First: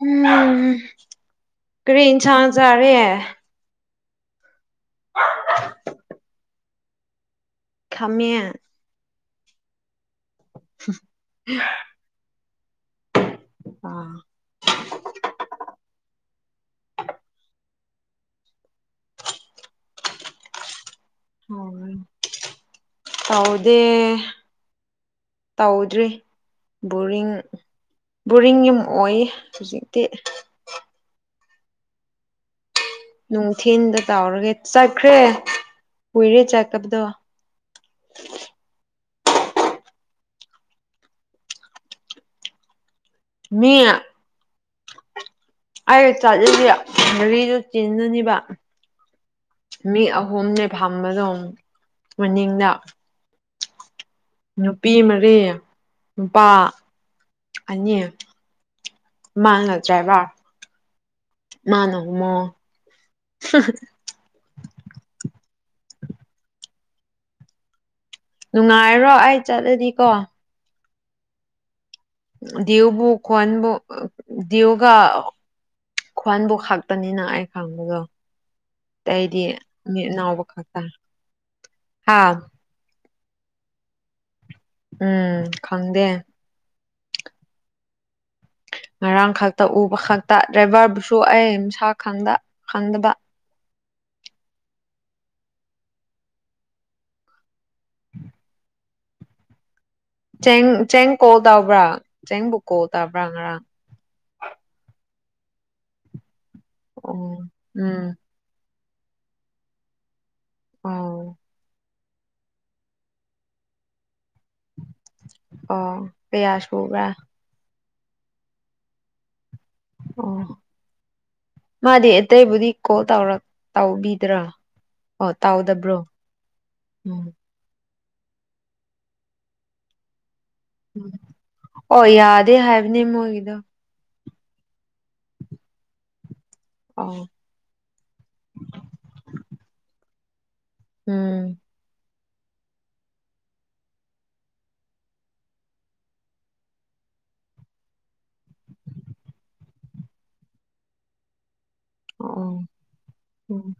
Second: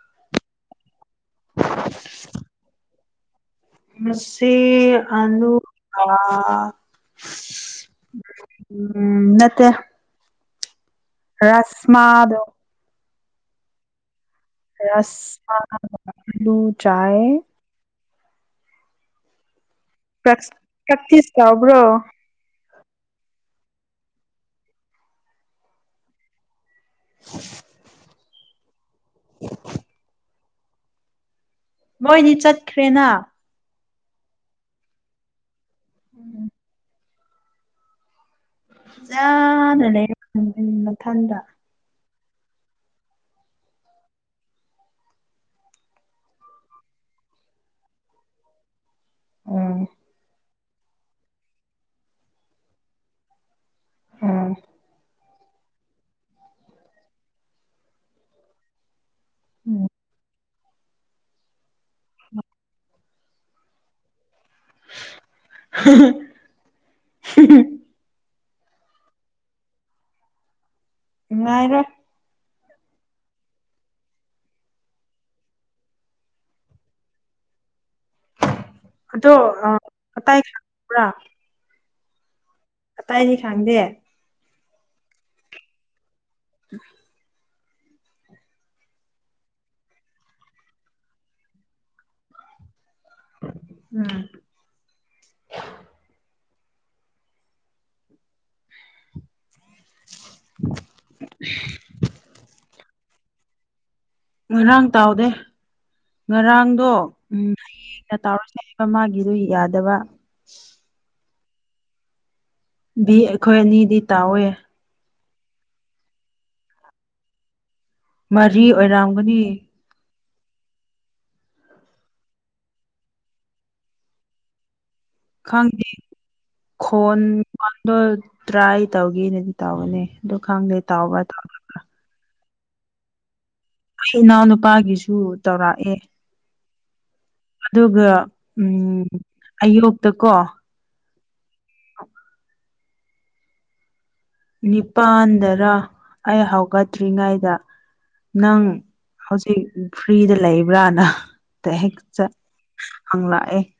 ꯎꯝ ꯀꯔꯤꯟ ꯁꯥꯡꯖꯔꯦ ꯁꯤ ꯑꯅ ꯈꯥꯃꯦꯟ ꯎꯝ ꯅꯠꯇ ꯔꯁꯃ ꯑꯗꯨꯣ ꯑꯥ ꯔꯁꯃꯥ ꯑꯂꯨ ꯆꯥꯏ ꯄ꯭ꯔ ꯄ꯭ꯔꯦꯇꯤꯁ ꯇꯕ꯭ꯔꯣ ꯗꯦ ꯇꯧꯗ꯭ꯔꯤ ꯕꯣꯔꯤꯡ ꯕꯣꯔꯤꯡ ꯌꯨꯝ ꯑꯣꯏ ꯍꯨꯖꯤꯛꯇꯤ ꯃꯣꯏ ꯅꯤꯆꯠ ꯅꯨꯡꯊꯤꯟꯗ ꯇꯥꯎꯔꯒꯦ ꯆꯠꯈ꯭ꯔꯦ ꯀꯨꯏꯔꯦ ꯆꯠꯀꯕꯗꯣ ꯌꯥꯅ ꯂꯩ ꯃꯥꯊꯟꯗ ꯃꯤ ꯑꯩ ꯆꯠꯂꯤꯗꯤ ꯃꯔꯤꯗꯨ ꯆꯤꯟꯅꯨꯅꯤꯕ ꯎꯝ ꯃꯤ ꯑꯍꯨꯝꯅꯦ ꯐꯝꯕꯗꯣ ꯃꯅꯤꯡꯗ ꯎꯝ ꯅꯨꯄꯤ ꯃꯔꯤ ꯅꯨꯄꯥ ꯑꯅꯤ ꯃꯥꯡꯉ ꯗꯔꯥꯏꯕꯔ ꯃꯥꯅꯧꯃꯣ [inaudible] ꯅꯨꯡꯉꯥꯏꯔꯣ ꯑꯩ ꯆꯠꯂꯗꯤꯀꯣ ꯅꯨꯉꯥꯏꯔꯦ ꯗꯌꯨꯕꯨ ꯀꯋꯥꯟꯕꯨ ꯗꯌꯨꯒ ꯈ꯭ꯋꯥꯟꯕꯨ ꯈꯛꯇꯅꯤꯅ ꯑꯩꯈꯪꯕꯗꯣ ꯑꯗꯣ ꯗꯩꯗꯤ ꯃꯤ ꯑꯇꯥꯏ ꯅꯥꯎꯕ ꯈꯛꯇ ꯈꯪꯕ꯭ꯔꯥ ꯍꯥꯥ ꯑꯇꯩꯗꯤ ꯈꯪꯗꯦ ꯎꯝ ꯈꯪꯗꯦ ꯎꯝ [inaudible] ꯉꯔꯥꯡ ꯈꯛꯇ ꯎꯕ ꯈꯛꯇ ꯗ꯭ꯔꯥꯏꯚꯔꯕꯨꯁꯨ ꯑꯩꯅ ꯁꯀ ꯈꯟꯗ ꯈꯟꯗꯕ ꯎꯝ [inaudible] ꯆꯦꯡ ꯆꯦꯡ ꯀꯣꯜ ꯇꯕ꯭ꯔꯥ ꯆꯦꯡꯕꯨ ꯀꯣꯜ ꯇꯧꯕ꯭ꯔꯥ ꯉꯔꯥꯡ ꯉꯔꯥꯡ ꯇꯥꯎꯗꯦ ꯉꯔꯥꯡꯗꯣ ꯑꯣ ꯎꯝ ꯍꯌꯦꯡꯅ ꯇꯥꯎꯔꯁꯦ ꯑꯃꯥꯒꯤꯗꯨ ꯌꯥꯗꯕ ꯑꯥꯎ ꯕꯤ ꯑꯩꯈꯣꯏ ꯑꯅꯤꯗꯤ ꯇꯥꯎꯋꯦ ꯑꯣ ꯀꯥꯌꯥꯁꯨꯕ꯭ꯔꯥ ꯃꯔꯤ ꯑꯣꯏꯔꯝꯒꯅꯤ ꯑꯣ ꯃꯥꯗꯤ ꯑꯇꯩꯕꯨꯗꯤ ꯀꯣꯜ ꯇꯧꯕꯤꯗ꯭ꯔꯥ ꯑꯣ ꯈꯪꯗꯦ ꯇꯧꯗꯕ꯭ꯔꯣ ꯈꯣꯟ ꯎꯝ ꯗꯣ ꯇ꯭ꯔꯥꯏ ꯇꯧꯒꯦꯅꯗꯤ ꯇꯥꯎꯕꯅꯦ ꯑꯗꯣ ꯈꯪꯗꯦ ꯇꯥꯎꯕ ꯇꯧꯗꯕꯥ ꯗꯦ ꯍꯥꯏꯕꯅꯦ ꯃꯣꯏꯒꯤꯗꯣ ꯑꯩ ꯏꯅꯥꯎꯅꯨꯄꯥꯒꯤꯁꯨ ꯇꯧꯔꯛꯑꯦ ꯑꯣ ꯑꯗꯨꯒ ꯎꯝ ꯑꯌꯣꯛꯇꯀꯣ ꯎꯝ ꯅꯤꯄꯥꯥꯟꯗꯔ ꯑꯩ ꯍꯧꯒꯠꯇ꯭ꯔꯤꯉꯩꯗ ꯅꯪ ꯍꯧꯖꯤꯛ ꯐ꯭ꯔꯤꯗ ꯂꯩꯕ꯭ꯔꯥꯅ ꯍꯦꯛ ꯆ ꯑꯣ ꯍꯪꯜꯛꯑꯦ ꯎꯝ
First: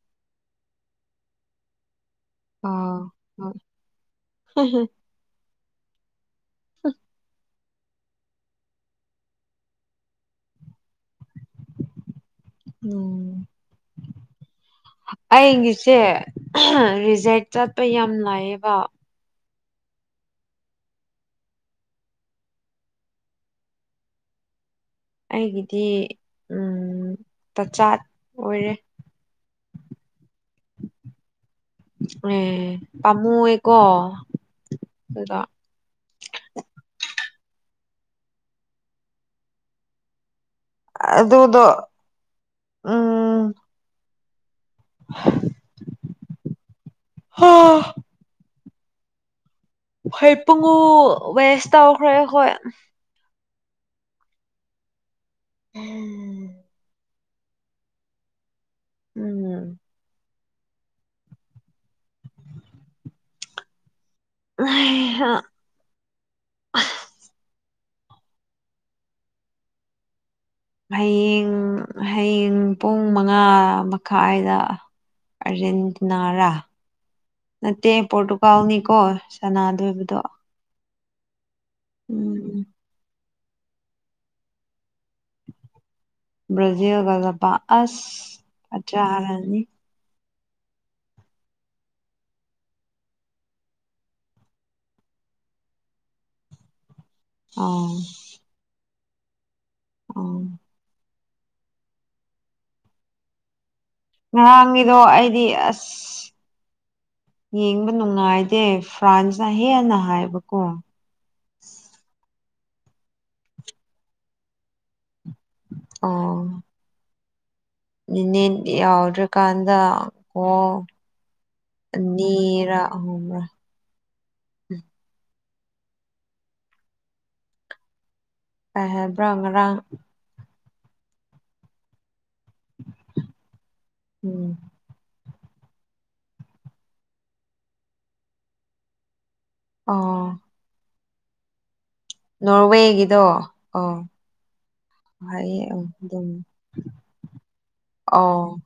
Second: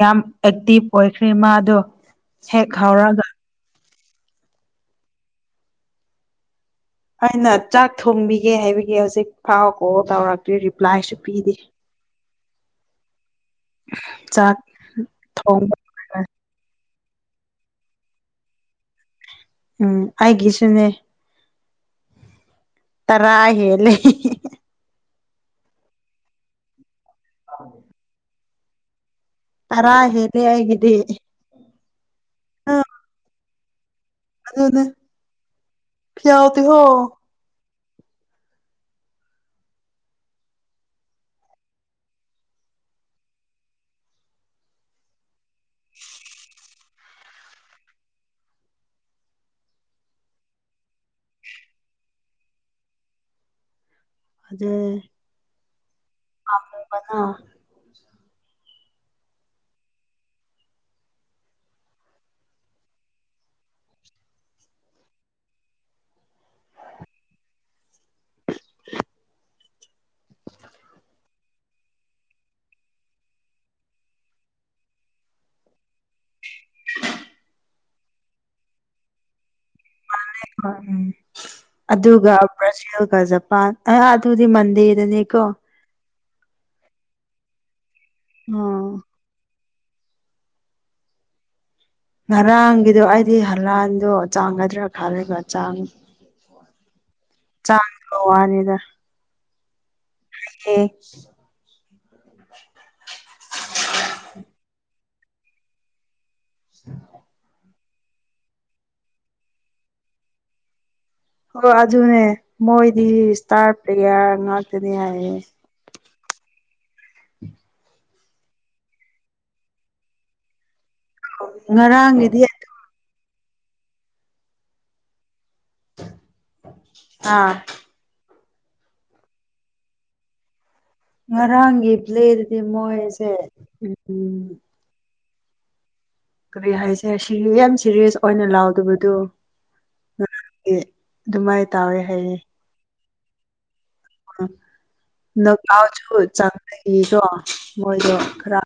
ꯌꯥꯝ ꯑꯦꯛꯇꯤꯚ ꯑꯣꯏꯈ꯭ꯔꯦ ꯃꯥꯗꯣ ꯍꯦꯛ ꯑꯥꯎ ꯍꯧꯔꯒ ꯍ ꯑꯩꯅ ꯆꯥꯛ ꯊꯣꯡꯕꯤꯒꯦ ꯍꯥꯏꯕꯒꯤ ꯍꯧꯖꯤꯛ ꯐꯥꯎ ꯀꯣꯜ ꯇꯧꯔꯛꯇ꯭ꯔꯤ ꯔꯤꯄ꯭ꯂꯥꯏꯁꯨ ꯄꯤꯗꯦ ꯎꯝ ꯆꯥꯛ ꯊꯣꯡꯕ ꯑꯩꯪꯒꯤꯁꯦ ꯔꯤ ꯖꯦꯛ ꯆꯠꯄ ꯌꯥꯝ ꯂꯥꯛꯌꯦꯕ ꯎꯝ ꯑꯩꯒꯤꯁꯨꯅꯦ ꯇꯔꯥ ꯍꯦꯂ ꯑꯩꯒꯤꯗꯤ ꯇꯆꯥꯠ ꯑꯣꯏꯔꯦ ꯇꯔꯥ ꯍꯦꯜꯂꯤ ꯍꯥꯏꯒꯗꯤ ꯑꯦ ꯑ ꯄꯥꯝꯃꯨꯑꯦꯀꯣ ꯑ ꯑꯗꯨꯗꯣ ꯐꯤ ꯌꯥꯎ ꯍꯣ ꯑꯗꯨꯗꯣ ꯎꯝ [inaudible] [inaudible] ꯍ ꯍꯣꯏ ꯄꯨꯡꯉ ꯋꯦꯁ ꯇꯧꯈ꯭ꯔꯦ ꯍꯈꯣꯏ ꯑꯗꯗ ꯎꯝ [inaudible] ꯑ ꯍꯌꯦꯡ ꯍꯌꯦꯡ ꯄꯨꯡ ꯃꯉꯥ ꯃꯈꯥꯏꯗ ꯔꯔꯗꯅꯥꯔꯥ ꯅꯠꯇꯦ ꯄꯣꯔꯇꯨꯒꯥꯜꯅꯤꯀꯣ ꯁꯅꯥꯗ ꯑꯣꯏꯕꯗ ꯍ ꯎꯝ ꯑꯗꯨꯒ ꯎꯝ ꯕ꯭ꯔꯥꯖꯤꯜꯒ ꯖꯄꯥꯟ ꯑ ꯑꯗꯨꯗꯤ ꯃꯟꯗꯦꯗꯅꯤꯀꯣ ꯑꯣ ꯕ꯭ꯔꯖꯤꯜꯒꯗꯁꯆꯔꯅꯤ ꯉꯔꯥꯡꯒꯤꯗꯣ ꯑꯩꯗꯤ ꯍꯂꯥꯟꯗꯣ ꯆꯥꯡꯒꯗ꯭ꯔꯥ ꯈꯜꯂꯒ ꯆꯥꯡ ꯑꯥ ꯆꯥꯡ ꯀ ꯋꯥꯅꯤꯗ ꯑꯥ ꯍ [inaudible] ꯉꯔꯥꯡꯒꯤꯗꯣ ꯑꯩꯗꯤ ꯑꯁ ꯎ ꯌꯦꯡꯕ ꯅꯨꯡꯉꯥꯏꯗꯦ ꯐ꯭ꯔꯥꯟꯁꯅ ꯍꯦꯟꯅ ꯍꯥꯏꯕꯀꯣ ꯍꯣꯏ ꯑꯗꯨꯅꯦ ꯃꯣꯏꯗꯤ ꯏꯁꯇꯥꯔ ꯄ꯭ꯂꯦꯌꯥꯔ ꯉꯥꯛꯇꯅꯦ ꯍꯥꯏꯌꯦ ꯌꯥꯎꯗ꯭ꯔ ꯀꯥꯟꯗ ꯑꯣꯣ ꯉꯔꯥꯡꯒꯤꯗꯤ ꯅꯤꯔꯥ ꯍ꯭ꯔ ꯑꯥ ꯑꯕ꯭ꯔꯉ ꯔꯥꯡ ꯉꯔꯥꯡꯒꯤ ꯄ꯭ꯂꯦꯠꯗꯤ ꯃꯣꯏꯁꯦ ꯎꯝ ꯀꯔꯤ ꯍꯥꯏꯁꯦ ꯌꯥꯝ ꯁꯤꯦꯔꯤꯌꯁ ꯑꯣꯏꯅ ꯂꯥꯎꯗꯕꯗꯣ ꯑꯣ ꯑꯗꯨꯃꯥꯏꯅ ꯇꯥꯎꯋꯦ ꯍꯥꯏꯅꯤ ꯑꯗꯣ ꯑ ꯅꯀꯥꯎꯁꯨ ꯆꯪꯒꯤꯔꯣ ꯃꯣꯏꯗꯣ ꯈꯔ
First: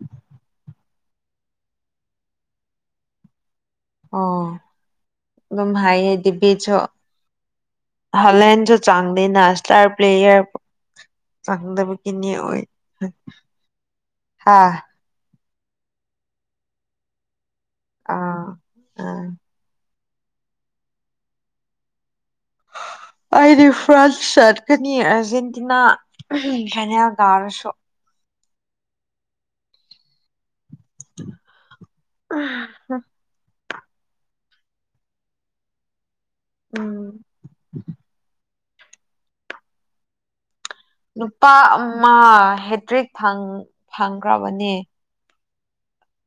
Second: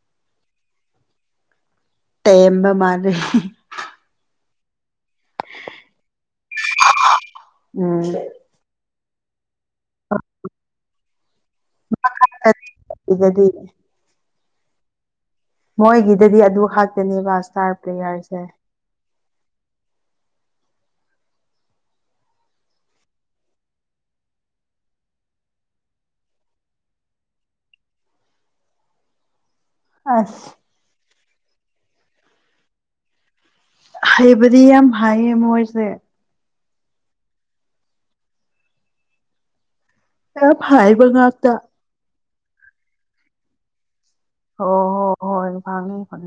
ꯎ ꯇꯝꯕ ꯃꯥꯔꯦ ꯑꯣ ꯑꯗꯨ ꯑꯗꯨꯝ ꯍꯥꯏ ꯍ ꯗꯕꯤ ꯎꯝ ꯍꯂꯦꯟ ꯆꯥꯡꯂꯤ ꯅꯅꯥꯁꯇꯇꯥ ꯄ꯭ꯂꯌꯔ ꯆꯪꯗꯕꯤ ꯀꯅꯤ ꯑꯣꯏ ꯁꯤꯗꯗꯤ ꯍꯥ ꯃꯣꯏꯒꯤꯗꯗꯤ ꯑꯗꯨ ꯉꯥꯛꯇꯅꯦꯕ ꯏꯁꯇꯥꯔ ꯄ꯭ꯂꯦꯌꯥꯔꯁꯦ ꯑꯥ ꯑꯥ ꯍ ꯑꯩꯗꯤ ꯐ꯭ꯔꯥꯟꯁ ꯆꯠꯀꯅꯤ ꯑꯥꯔꯖꯦꯟꯇꯤꯅꯥ ꯐꯅ ꯀꯥꯔꯁꯨ ꯑ ꯑ ꯍꯩꯕꯗꯤ ꯌꯥꯝ ꯍꯥꯏꯌꯦ ꯃꯣꯏꯁꯦ ꯎꯝ ꯑ ꯅꯨꯄꯥ ꯑꯃ ꯍꯦꯇ꯭ꯔꯤꯛ ꯐꯪꯈ꯭ꯔꯕꯅꯦ ꯐꯂꯦ ꯐ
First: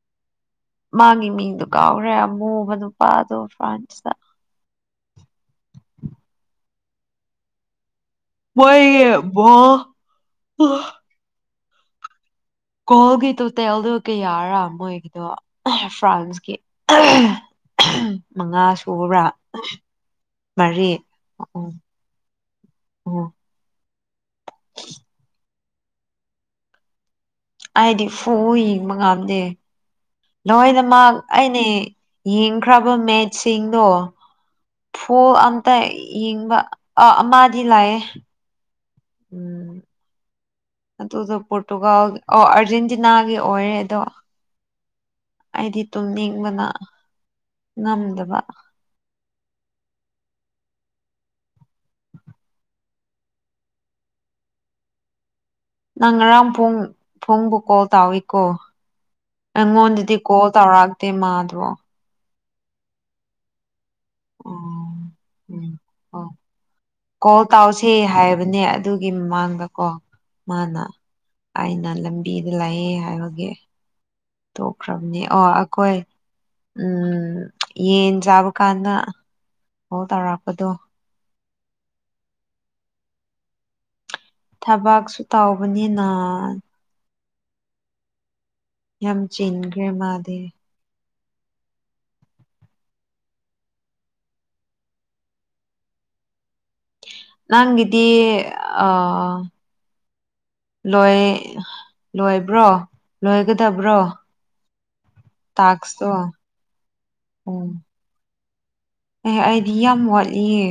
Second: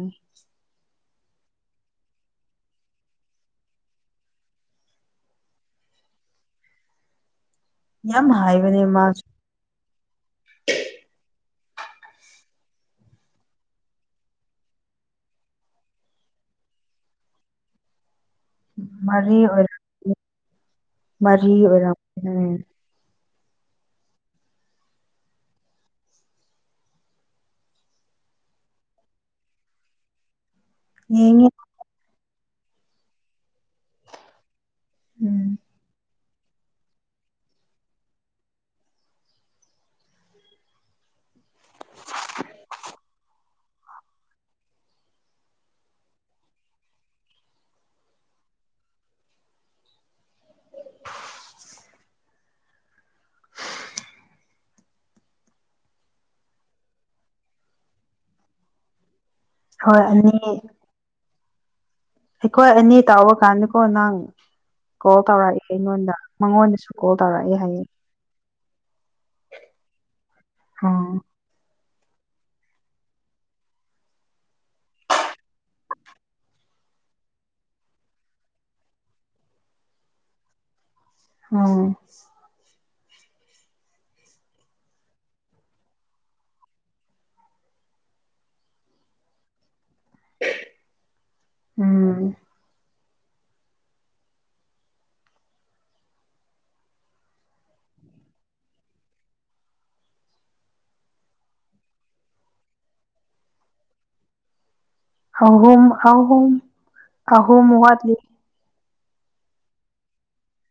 ꯃꯥꯒꯤ ꯃꯤꯡꯗꯨꯣ ꯀꯥꯎꯔꯦ ꯑꯃꯨꯕ ꯅꯨꯄꯥꯗꯣ ꯐ꯭ꯔꯥꯟꯁꯇ [inaudible] ꯌꯥꯝ ꯍꯥꯏꯕꯅꯦ ꯃꯥꯁꯨ ꯋꯥꯕꯣ ꯀꯣꯣꯟ ꯒꯤ ꯇꯣꯇꯦꯜꯗꯨ ꯀꯌꯥꯔꯥ ꯃꯣꯏꯒꯤꯗꯣ ꯐ꯭ꯔꯥꯟꯁꯀꯤ ꯃꯉꯥ ꯁꯨꯔꯕ꯭ꯔꯥ ꯃꯔꯤ ꯑꯣꯏꯔ ꯃꯔꯤ ꯃꯔꯤ ꯎꯝ ꯑꯣꯏꯔꯝ ꯎꯝ ꯎꯝ [inaudible] ꯑꯩꯗꯤ ꯐꯨ ꯌꯦꯡꯕ ꯉꯥꯝꯗꯦ ꯂꯣꯏꯅꯃꯛ ꯌꯦꯡꯉꯤ ꯑꯅꯦ ꯌꯦꯡꯈ꯭ꯔꯕ ꯃꯦꯆꯁꯤꯡꯗꯣ ꯐꯣꯜ ꯎꯝ ꯑꯝꯇ ꯌꯦꯡꯕ ꯑ ꯑꯃꯗꯤꯗꯤ ꯂꯥꯛꯑꯦ ꯎꯝ ꯑꯗꯨꯗꯣ ꯄꯣꯔꯇꯨꯒꯥꯜ ꯑꯣ ꯑꯥꯔꯖꯦꯟꯇꯤꯅꯥꯒꯤ ꯑꯣꯏꯔꯦ ꯑꯗꯣ ꯑꯩꯗꯤ ꯇꯨꯝꯅꯤꯡꯕꯅ ꯉꯝꯗꯕ ꯅꯪ ꯉꯔꯥꯡ ꯐꯨꯡꯕꯨ ꯀꯣꯜ ꯇꯥꯎꯏꯤꯀꯣ ꯍꯣꯏ ꯑꯩꯉꯣꯟꯗꯗꯤ ꯑꯅꯤ ꯀꯣꯜ ꯇꯧꯔꯛꯛꯇꯦ ꯃꯥꯗ꯭ꯔꯣ ꯑꯩꯈꯣꯏ ꯑꯅꯤ ꯇꯥꯎꯕ ꯀꯥꯟꯗꯀꯣ ꯅꯪ ꯎꯝ ꯀꯣꯜ ꯇꯧꯔꯛꯏꯦ ꯎꯝ ꯑꯩꯉꯣꯟꯗ ꯑꯣ ꯃꯉꯣꯟꯗꯁꯨ ꯀꯣꯜ ꯇꯧꯔꯛꯑꯦ ꯍꯥꯏꯌꯦ ꯇꯥꯎꯁ ꯍꯥꯏꯕꯅꯦ ꯑꯗꯨꯒꯤ ꯃꯃꯥꯡꯗꯀꯣ ꯃꯥꯅ ꯑꯣ ꯑꯩꯅ ꯂꯝꯕꯤꯗ ꯂꯥꯛꯑꯦ ꯍꯥꯏꯕꯒꯤꯦ ꯇꯣꯛꯈ꯭ꯔꯕꯅꯦ ꯑꯣ ꯑꯩꯈꯣꯏ ꯎꯝ ꯌꯦꯟ ꯆꯥꯕ ꯀꯥꯟꯗ ꯍ ꯇꯧꯔꯛꯄꯗꯣ ꯑ ꯊꯕꯛꯁꯨ ꯇꯧꯕꯅꯤꯅ ꯌꯥꯝ ꯆꯤꯟꯈ꯭ꯔꯦ ꯃꯥꯗꯤꯦ ꯎꯝ ꯅꯪꯗꯤ ꯑ ꯂꯣꯏ ꯂꯣꯏꯕ꯭ꯔꯣ ꯂꯣꯏꯒꯗꯕ꯭ꯔꯣ ꯑꯍꯣ ꯇꯥꯛꯁꯇꯣ ꯑꯍꯣ ꯑꯍꯣ ꯎꯝ ꯃ ꯋꯥꯗꯂꯤ ꯑꯦ ꯑꯩꯗꯤ ꯌꯥꯝ ꯋꯥꯠꯂꯤꯌꯦ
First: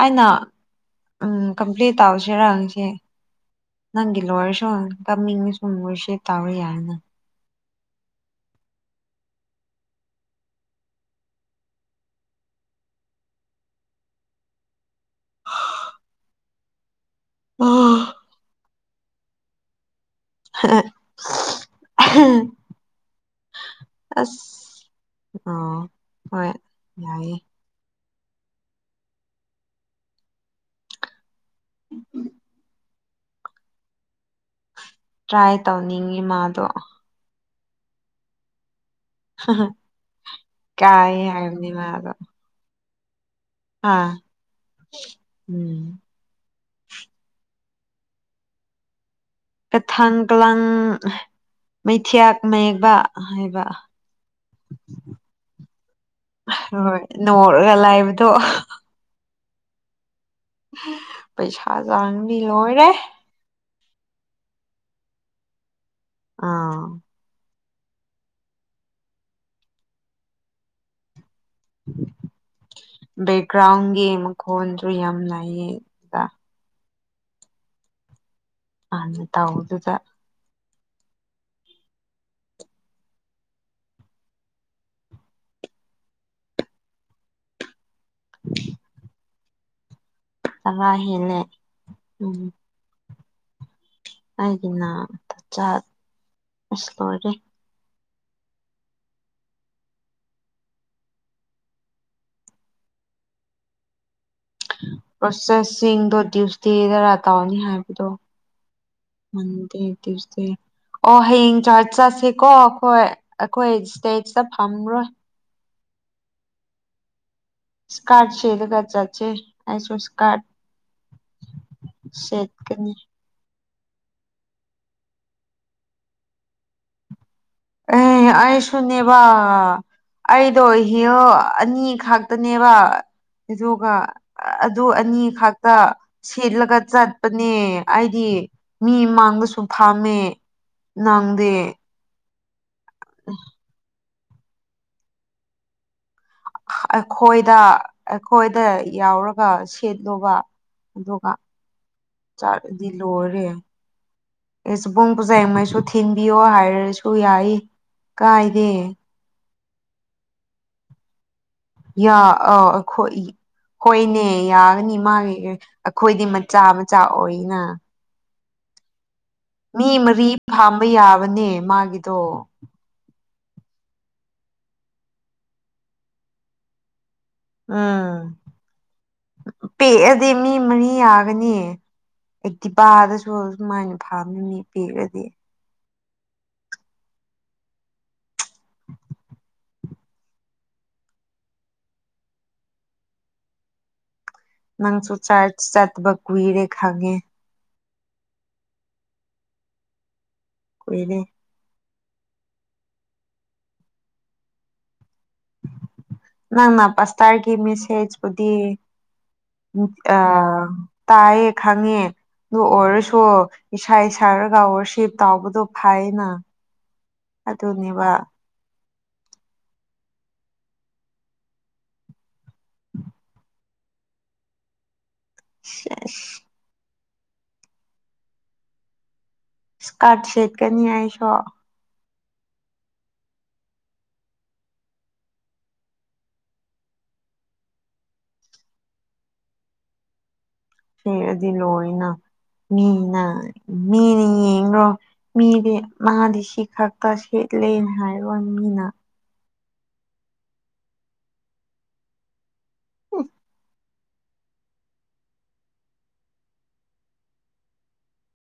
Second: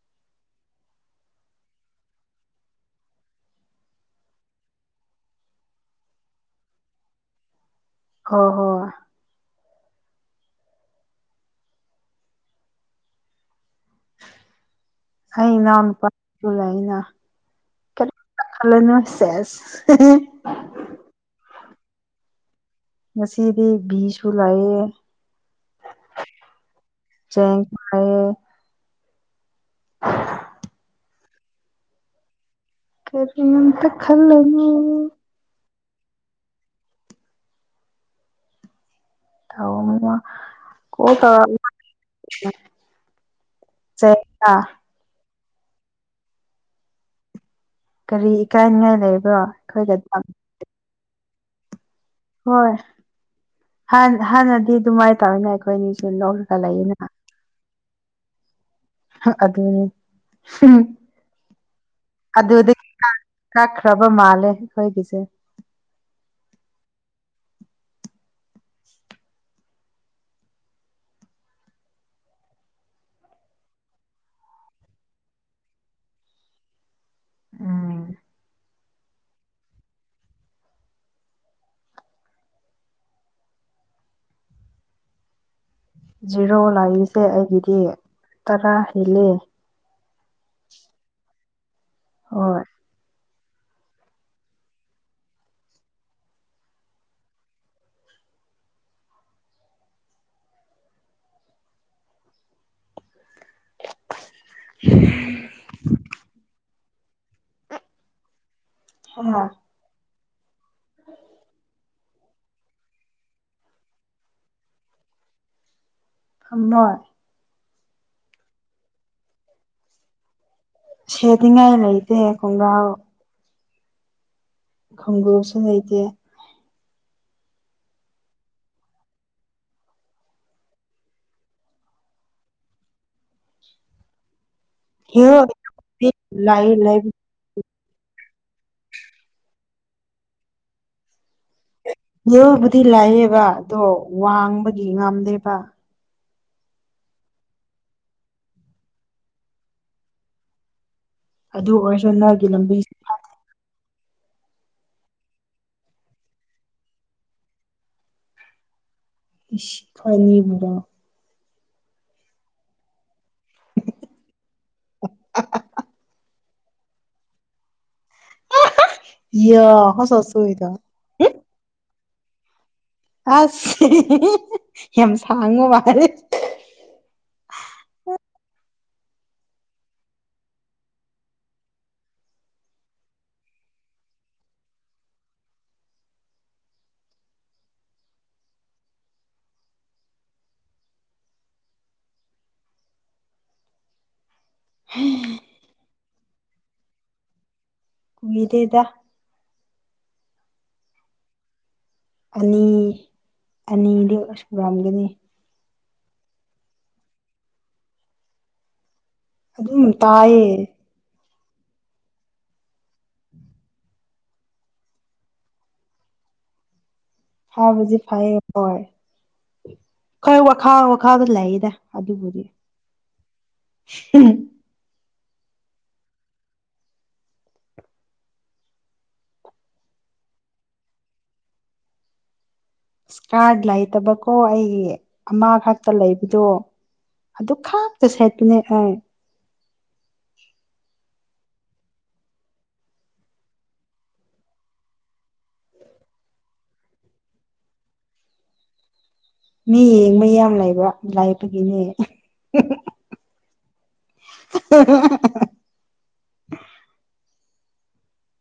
ꯑꯩꯅ ꯎ ꯀꯝꯄ꯭꯭ꯂꯦꯟ ꯇꯧꯁꯤꯔꯪꯁꯦ ꯅꯪꯒꯤꯂ ꯋꯥꯔꯁꯣ ꯀꯝꯁꯨꯣ ꯃꯁꯦ ꯇꯥꯕ ꯌꯥꯔꯦꯅ ꯍ ꯍꯣꯏ ꯑꯩꯅ ꯄꯅ ꯑꯣ ꯀ ꯐꯜꯅꯁꯦꯁ ꯍ ꯉꯁꯤꯗꯤ ꯕꯤꯁꯨ ꯂꯥꯛꯑꯦ ꯑꯣ ꯍꯣꯏ ꯌꯥꯏꯌꯦ ꯑꯩ ꯑ ꯎꯝ ꯎꯝ ꯀꯔꯤꯇ ꯈꯜꯂꯅ ꯇ꯭ꯔꯥꯏ ꯇꯧꯅꯤꯡꯉꯤ ꯃꯥꯗꯣ ꯇꯧꯅꯨ ꯀ ꯀꯣꯜ ꯍꯥꯏꯅꯤ ꯃꯥ ꯑꯗ ꯑꯥ ꯇꯧꯔꯛ ꯎꯝ ꯀꯔꯤ ꯀꯥꯏꯅ ꯂꯩꯦ ꯀꯊꯪ ꯀꯂꯥꯡ ꯃꯩꯊꯤꯥꯛ ꯍꯣꯏ ꯃꯌꯦꯛꯕ ꯍꯥꯏꯕ ꯍꯥꯟ ꯍꯥꯟꯅꯗꯤ ꯑꯗꯨꯃꯥꯏꯅ ꯇꯧꯋꯤꯅ ꯑꯩꯈꯣꯏꯅꯤꯁꯨ ꯅꯣꯛꯂꯒ ꯂꯩꯌꯦꯅ ꯍꯣꯏ ꯅꯣꯡꯔꯒ ꯂꯥꯏꯕꯗꯣ ꯑꯗꯨ ꯄꯩꯁꯥ ꯆꯥꯡꯗꯤ ꯂꯣꯏꯔꯦ ꯐ꯭ꯔꯕ ꯑꯩ ꯃꯥꯂꯦ ꯍꯗꯤꯁꯦ ꯑꯥ ꯎꯝ ꯕꯦꯛꯒ꯭ꯔꯥꯎꯟꯒꯤ ꯃꯈꯣꯜꯁꯨ ꯌꯥꯝ ꯂꯥꯏꯌꯦꯗ ꯎꯝ ꯑꯅ ꯇꯧꯗꯨꯗ ꯖꯤꯦꯔꯣ ꯂꯥꯛꯏꯁꯦ ꯑꯩꯒꯤꯗꯤ ꯇꯔꯥ ꯍꯦꯜꯂꯤ ꯇꯋꯥ ꯍꯅꯦ ꯎꯝ ꯍꯣꯏ ꯑꯩꯒꯤꯅ ꯆ ꯆ ꯑꯁ ꯇ ꯑꯣꯏꯔꯦ ꯄ꯭ꯔꯣꯁꯦꯁꯁꯤꯡꯗꯣ ꯗ꯭ꯌꯨꯁꯗꯦꯗꯔꯥ ꯇꯧꯅꯤ ꯍꯥꯏꯕꯗꯣ ꯍꯥ ꯃꯗꯤ ꯀꯁꯦ ꯑꯣ ꯍꯌꯦꯡ ꯆꯥꯔꯆ ꯆꯠꯁꯤꯀꯣ ꯑꯩꯈꯣꯏ ꯑꯩꯈꯣꯏ ꯏꯁꯇꯦꯠꯇ ꯐꯝꯔꯣꯏ ꯐꯝꯃꯣꯏ ꯁꯀꯥꯠꯁꯗꯨꯒ ꯆꯦ ꯑꯁꯨ ꯁꯀꯥ ꯁꯦꯗꯤꯉꯥꯏ ꯂꯩꯇꯦ ꯀꯣꯡꯒꯥ꯭ꯔꯥꯎ ꯁꯦꯠꯀꯅꯤ ꯈꯣꯡꯒꯁꯨ ꯂꯩꯇꯦ ꯑ ꯑꯩꯁꯨꯅꯤꯕ ꯑꯩꯗꯣ ꯍꯤ ꯑꯅꯤ ꯈꯛꯇꯅꯦꯕ ꯑꯗꯨꯒ ꯑꯗꯨ ꯑꯅꯤ ꯍꯦꯔꯣ ꯈꯥꯛꯇ ꯂꯥꯛꯏ ꯁꯦꯠꯂꯒ ꯂꯩ ꯆꯠꯄꯅꯦ ꯑꯩꯗꯤ ꯃꯤ ꯃꯥꯡꯕꯁꯨ ꯐꯝꯃꯦ ꯅꯪꯗꯦ ꯃꯤꯑꯣꯣꯕꯨꯗꯤ ꯂꯥꯛꯑꯦꯕ ꯑꯗꯣ ꯋꯥꯡꯕꯗꯤ ꯉꯝꯗꯦꯕ ꯑꯩꯈꯣꯏꯗ ꯑꯩꯈꯣꯏꯗ ꯌꯥꯎꯔꯒ ꯁꯦꯠꯂꯨꯕ ꯑꯗꯨꯒ ꯑꯗꯨ ꯑꯣꯏꯔꯁꯨ ꯅꯣꯏꯒꯤ ꯆꯥꯠꯗꯤ ꯂꯝꯕꯤꯁꯦ ꯂꯣꯏꯔꯦ ꯑꯦꯕꯨꯡ ꯄꯨꯖꯩꯉꯩꯁꯨ ꯊꯤꯟꯕꯤꯌꯣ ꯍꯥꯏꯔꯁꯨ ꯌꯥꯏ ꯀꯥꯏꯥꯏꯗꯦ ꯏ ꯐꯅꯤ ꯄꯨ꯭ꯔ ꯌꯥ ꯑꯈꯣꯏ ꯍꯣꯏꯅꯦ ꯌꯥꯒꯅꯤ ꯃꯥꯒꯤ ꯑꯩꯈꯣꯏꯗꯤ ꯃꯆꯥ ꯃꯆꯥ ꯑꯣꯏꯅ ꯌꯥ ꯃꯤ ꯃꯔꯤ ꯍꯧꯖꯤꯛꯁꯨꯏꯗ ꯐꯥꯝꯕ ꯌꯥꯕꯅꯦ ꯃꯥꯒꯤꯗꯣ ꯑꯁ ꯌꯥꯝ ꯁꯥꯡꯉꯣ ꯃꯥꯔꯦ ꯎꯝ ꯄꯦꯛꯑꯗꯤ ꯃꯤ ꯃꯔꯤ ꯌꯥꯒꯅꯤ ꯑꯩ ꯗꯤꯄꯥꯗꯁꯨ ꯑꯗꯨꯃꯥꯏꯅ ꯐꯥꯝꯃꯤ ꯃꯤ ꯄꯤꯈ꯭ꯔꯗꯤ ꯅꯪꯁꯨ ꯆꯔꯆ ꯆꯠ ꯀꯋꯔꯦ ꯈꯥꯡꯉꯦ ꯀꯏꯗꯦꯗ ꯀꯣꯏꯅꯦ ꯑꯅꯤ ꯑꯅꯤꯗꯤ ꯁꯝꯒꯅꯤ ꯅꯪꯅ ꯄꯁꯇꯥꯔꯒꯤ ꯃꯦꯁꯦꯖꯕꯨꯨꯗꯤ ꯑꯗꯨꯝ ꯑ ꯇꯥꯏꯌꯦ ꯇꯌꯦ ꯈꯥꯉꯦ ꯑꯗꯨ ꯑꯣꯏꯔꯁꯨ ꯏꯁꯥ ꯏꯁꯥꯔꯒ ꯔꯁꯤꯞ ꯇꯥꯎꯕꯗꯣ ꯐꯥꯏꯅ ꯐꯥ ꯖꯤ ꯐꯥꯏ ꯍꯣꯏ ꯈꯣꯏ ꯋꯥꯈꯥ ꯋꯥꯈꯥꯗ ꯂꯩꯗ ꯑꯗꯨꯕꯨꯗꯤ ꯎꯝ ꯑ ꯏꯁꯀꯥꯔꯠ ꯁꯦꯠꯀꯅꯤ ꯍꯥꯏꯁꯨ ꯏꯁ ꯀꯥꯔꯠ ꯂꯩꯇꯕꯀꯣ ꯑꯩꯒꯤ ꯑꯃꯈꯛꯇ ꯂꯩꯕꯗꯣ ꯑꯗꯨ ꯈꯥꯛꯇ ꯁꯦꯠꯇꯨꯅꯦ ꯑꯦ ꯐꯦꯔꯗꯤ ꯂꯣꯏꯣꯏꯅ ꯃꯤ ꯃꯤꯅꯤꯣ ꯃꯦꯗꯤ ꯃꯥꯗꯤꯁꯤ ꯈꯥꯛ ꯇꯁꯦ ꯄꯂꯅ ꯍꯥꯏꯔꯣꯅꯤ ꯃꯤꯅꯥ ꯃꯤ ꯌꯦꯡꯕ ꯌꯥꯝ ꯂꯩꯕ ꯂꯥꯏꯄꯒꯤꯅꯦ ꯎꯝ [inaudible]